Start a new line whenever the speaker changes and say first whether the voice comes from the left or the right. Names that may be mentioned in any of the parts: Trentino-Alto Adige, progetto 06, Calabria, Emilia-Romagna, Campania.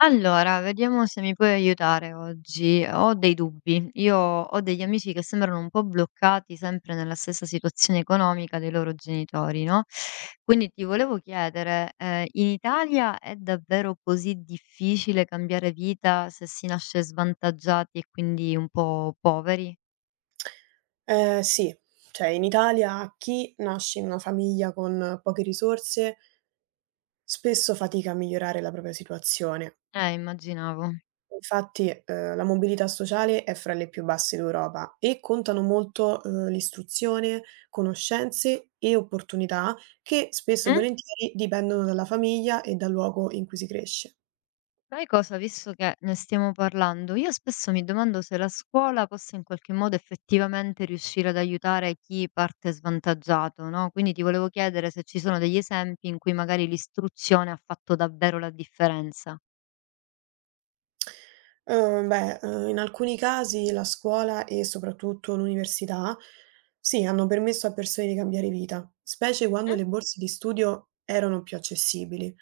left: Allora, vediamo se mi puoi aiutare oggi. Ho dei dubbi. Io ho degli amici che sembrano un po' bloccati sempre nella stessa situazione economica dei loro genitori, no? Quindi ti volevo chiedere, in Italia è davvero così difficile cambiare vita se si nasce svantaggiati e quindi un po' poveri?
right: Sì. Cioè in Italia chi nasce in una famiglia con poche risorse spesso fatica a migliorare la propria situazione.
left: Immaginavo.
right: Infatti, la mobilità sociale è fra le più basse d'Europa e contano molto, l'istruzione, conoscenze e opportunità che spesso e
left: Mm?
right: volentieri dipendono dalla famiglia e dal luogo in cui si cresce.
left: Sai cosa? Visto che ne stiamo parlando, io spesso mi domando se la scuola possa in qualche modo effettivamente riuscire ad aiutare chi parte svantaggiato, no? Quindi ti volevo chiedere se ci sono degli esempi in cui magari l'istruzione ha fatto davvero la differenza.
right: Beh, in alcuni casi la scuola e soprattutto l'università, sì, hanno permesso a persone di cambiare vita, specie quando
left: Mm?
right: le borse di studio erano più accessibili.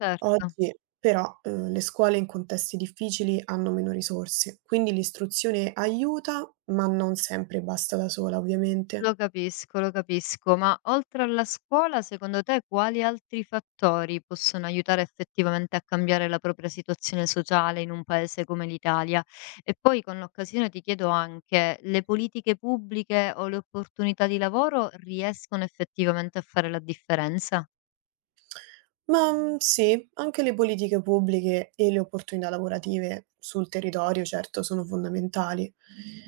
left: Certo.
right: Oggi però, le scuole in contesti difficili hanno meno risorse, quindi l'istruzione aiuta, ma non sempre basta da sola, ovviamente.
left: Lo capisco, ma oltre alla scuola, secondo te quali altri fattori possono aiutare effettivamente a cambiare la propria situazione sociale in un paese come l'Italia? E poi con l'occasione ti chiedo anche, le politiche pubbliche o le opportunità di lavoro riescono effettivamente a fare la differenza?
right: Ma, sì, anche le politiche pubbliche e le opportunità lavorative sul territorio certo sono fondamentali.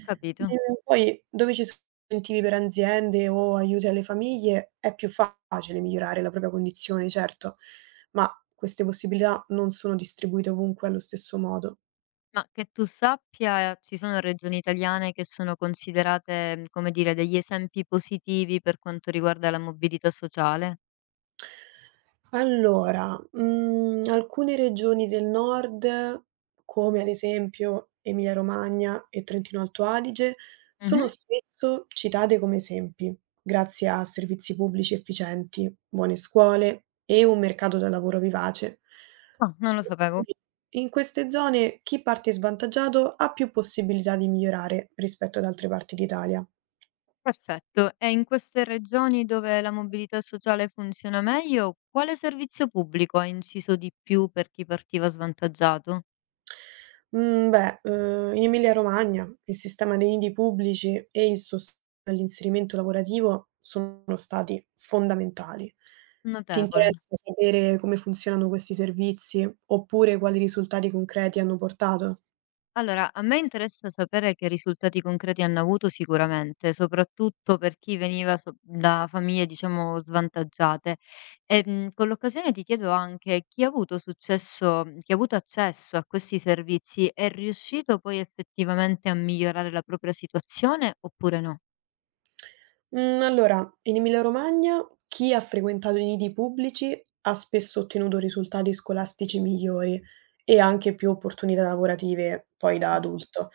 left: Capito.
right: Poi dove ci sono incentivi per aziende o aiuti alle famiglie è più facile migliorare la propria condizione, certo, ma queste possibilità non sono distribuite ovunque allo stesso modo.
left: Ma che tu sappia, ci sono regioni italiane che sono considerate, come dire, degli esempi positivi per quanto riguarda la mobilità sociale?
right: Allora, alcune regioni del nord, come ad esempio Emilia-Romagna e Trentino-Alto Adige, sono
left: Mhm.
right: spesso citate come esempi, grazie a servizi pubblici efficienti, buone scuole e un mercato del lavoro vivace.
left: Ah, non
right: Sì,
left: lo sapevo.
right: quindi in queste zone chi parte svantaggiato ha più possibilità di migliorare rispetto ad altre parti d'Italia.
left: Perfetto. E in queste regioni dove la mobilità sociale funziona meglio, quale servizio pubblico ha inciso di più per chi partiva svantaggiato?
right: Mhmm, Beh, in Emilia Romagna il sistema dei nidi pubblici e il sostegno all'inserimento lavorativo sono stati fondamentali. Ti
left: Notevole.
right: interessa sapere come funzionano questi servizi, oppure quali risultati concreti hanno portato?
left: Allora, a me interessa sapere che risultati concreti hanno avuto sicuramente, soprattutto per chi veniva da famiglie, diciamo, svantaggiate. E, con l'occasione ti chiedo anche chi ha avuto successo, chi ha avuto accesso a questi servizi è riuscito poi effettivamente a migliorare la propria situazione oppure no?
right: Mhmm, allora, in Emilia-Romagna chi ha frequentato i nidi pubblici ha spesso ottenuto risultati scolastici migliori e anche più opportunità lavorative poi da adulto.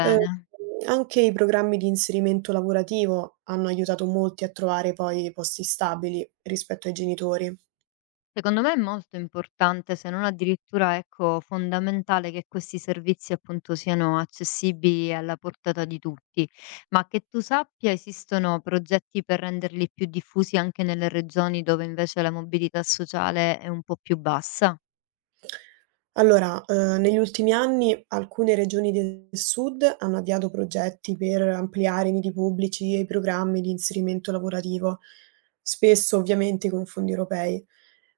right: Uhm, Anche i programmi di inserimento lavorativo hanno aiutato molti a trovare poi posti stabili rispetto ai genitori.
left: Secondo me è molto importante, se non addirittura, ecco, fondamentale che questi servizi appunto siano accessibili e alla portata di tutti, ma che tu sappia esistono progetti per renderli più diffusi anche nelle regioni dove invece la mobilità sociale è un po' più bassa?
right: Allora, negli ultimi anni alcune regioni del sud hanno avviato progetti per ampliare i nidi pubblici e i programmi di inserimento lavorativo, spesso ovviamente con fondi europei,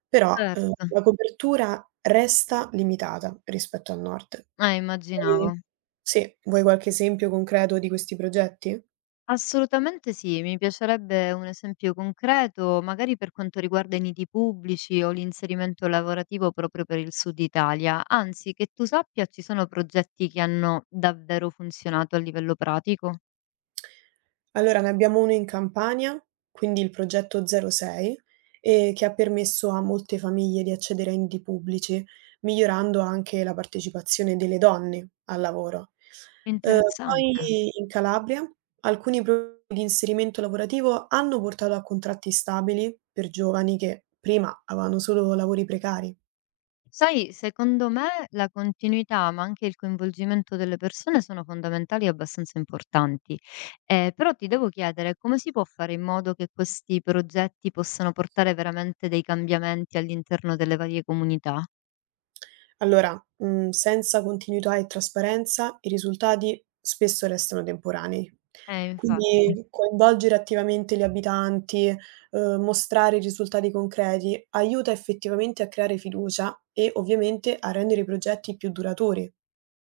right: però,
left: Certo,
right: la copertura resta limitata rispetto al nord.
left: immaginavo.
right: Vuoi Sì, vuoi qualche esempio concreto di questi progetti?
left: Assolutamente sì, mi piacerebbe un esempio concreto, magari per quanto riguarda i nidi pubblici o l'inserimento lavorativo proprio per il Sud Italia. Anzi, che tu sappia, ci sono progetti che hanno davvero funzionato a livello pratico.
right: Allora, ne abbiamo uno in Campania, quindi il progetto 06, che ha permesso a molte famiglie di accedere a enti pubblici, migliorando anche la partecipazione delle donne al lavoro.
left: Interessante.
right: Poi in Calabria alcuni pro di inserimento lavorativo hanno portato a contratti stabili per giovani che prima avevano solo lavori precari.
left: Sai, secondo me la continuità, ma anche il coinvolgimento delle persone sono fondamentali e abbastanza importanti. Però ti devo chiedere come si può fare in modo che questi progetti possano portare veramente dei cambiamenti all'interno delle varie comunità?
right: Allora, senza continuità e trasparenza i risultati spesso restano temporanei.
left: Infatti.
right: Quindi coinvolgere attivamente gli abitanti, mostrare i risultati concreti, aiuta effettivamente a creare fiducia e ovviamente a rendere i progetti più duraturi,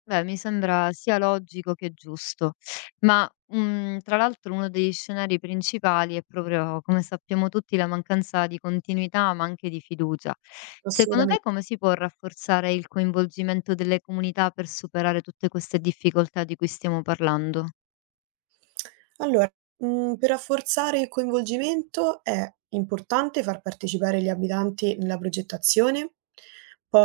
left: Beh, mi sembra sia logico che giusto. Ma, tra l'altro uno degli scenari principali è proprio, come sappiamo tutti, la mancanza di continuità, ma anche di fiducia. Secondo te
right: assolutamente.
left: come si può rafforzare il coinvolgimento delle comunità per superare tutte queste difficoltà di cui stiamo parlando?
right: Allora, per rafforzare il coinvolgimento è importante far partecipare gli abitanti nella progettazione,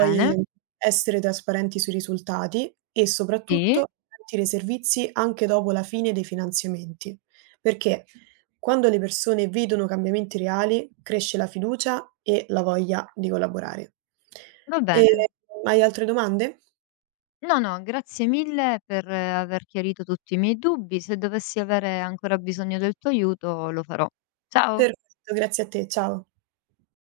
left: Bene,
right: essere trasparenti sui risultati e
left: sì,
right: soprattutto garantire servizi anche dopo la fine dei finanziamenti, perché quando le persone vedono cambiamenti reali cresce la fiducia e la voglia di collaborare.
left: va
right: Ehm,
left: bene.
right: Hai altre domande?
left: No, no, grazie mille per aver chiarito tutti i miei dubbi. Se dovessi avere ancora bisogno del tuo aiuto, lo farò. Ciao.
right: Perfetto, grazie a te, ciao.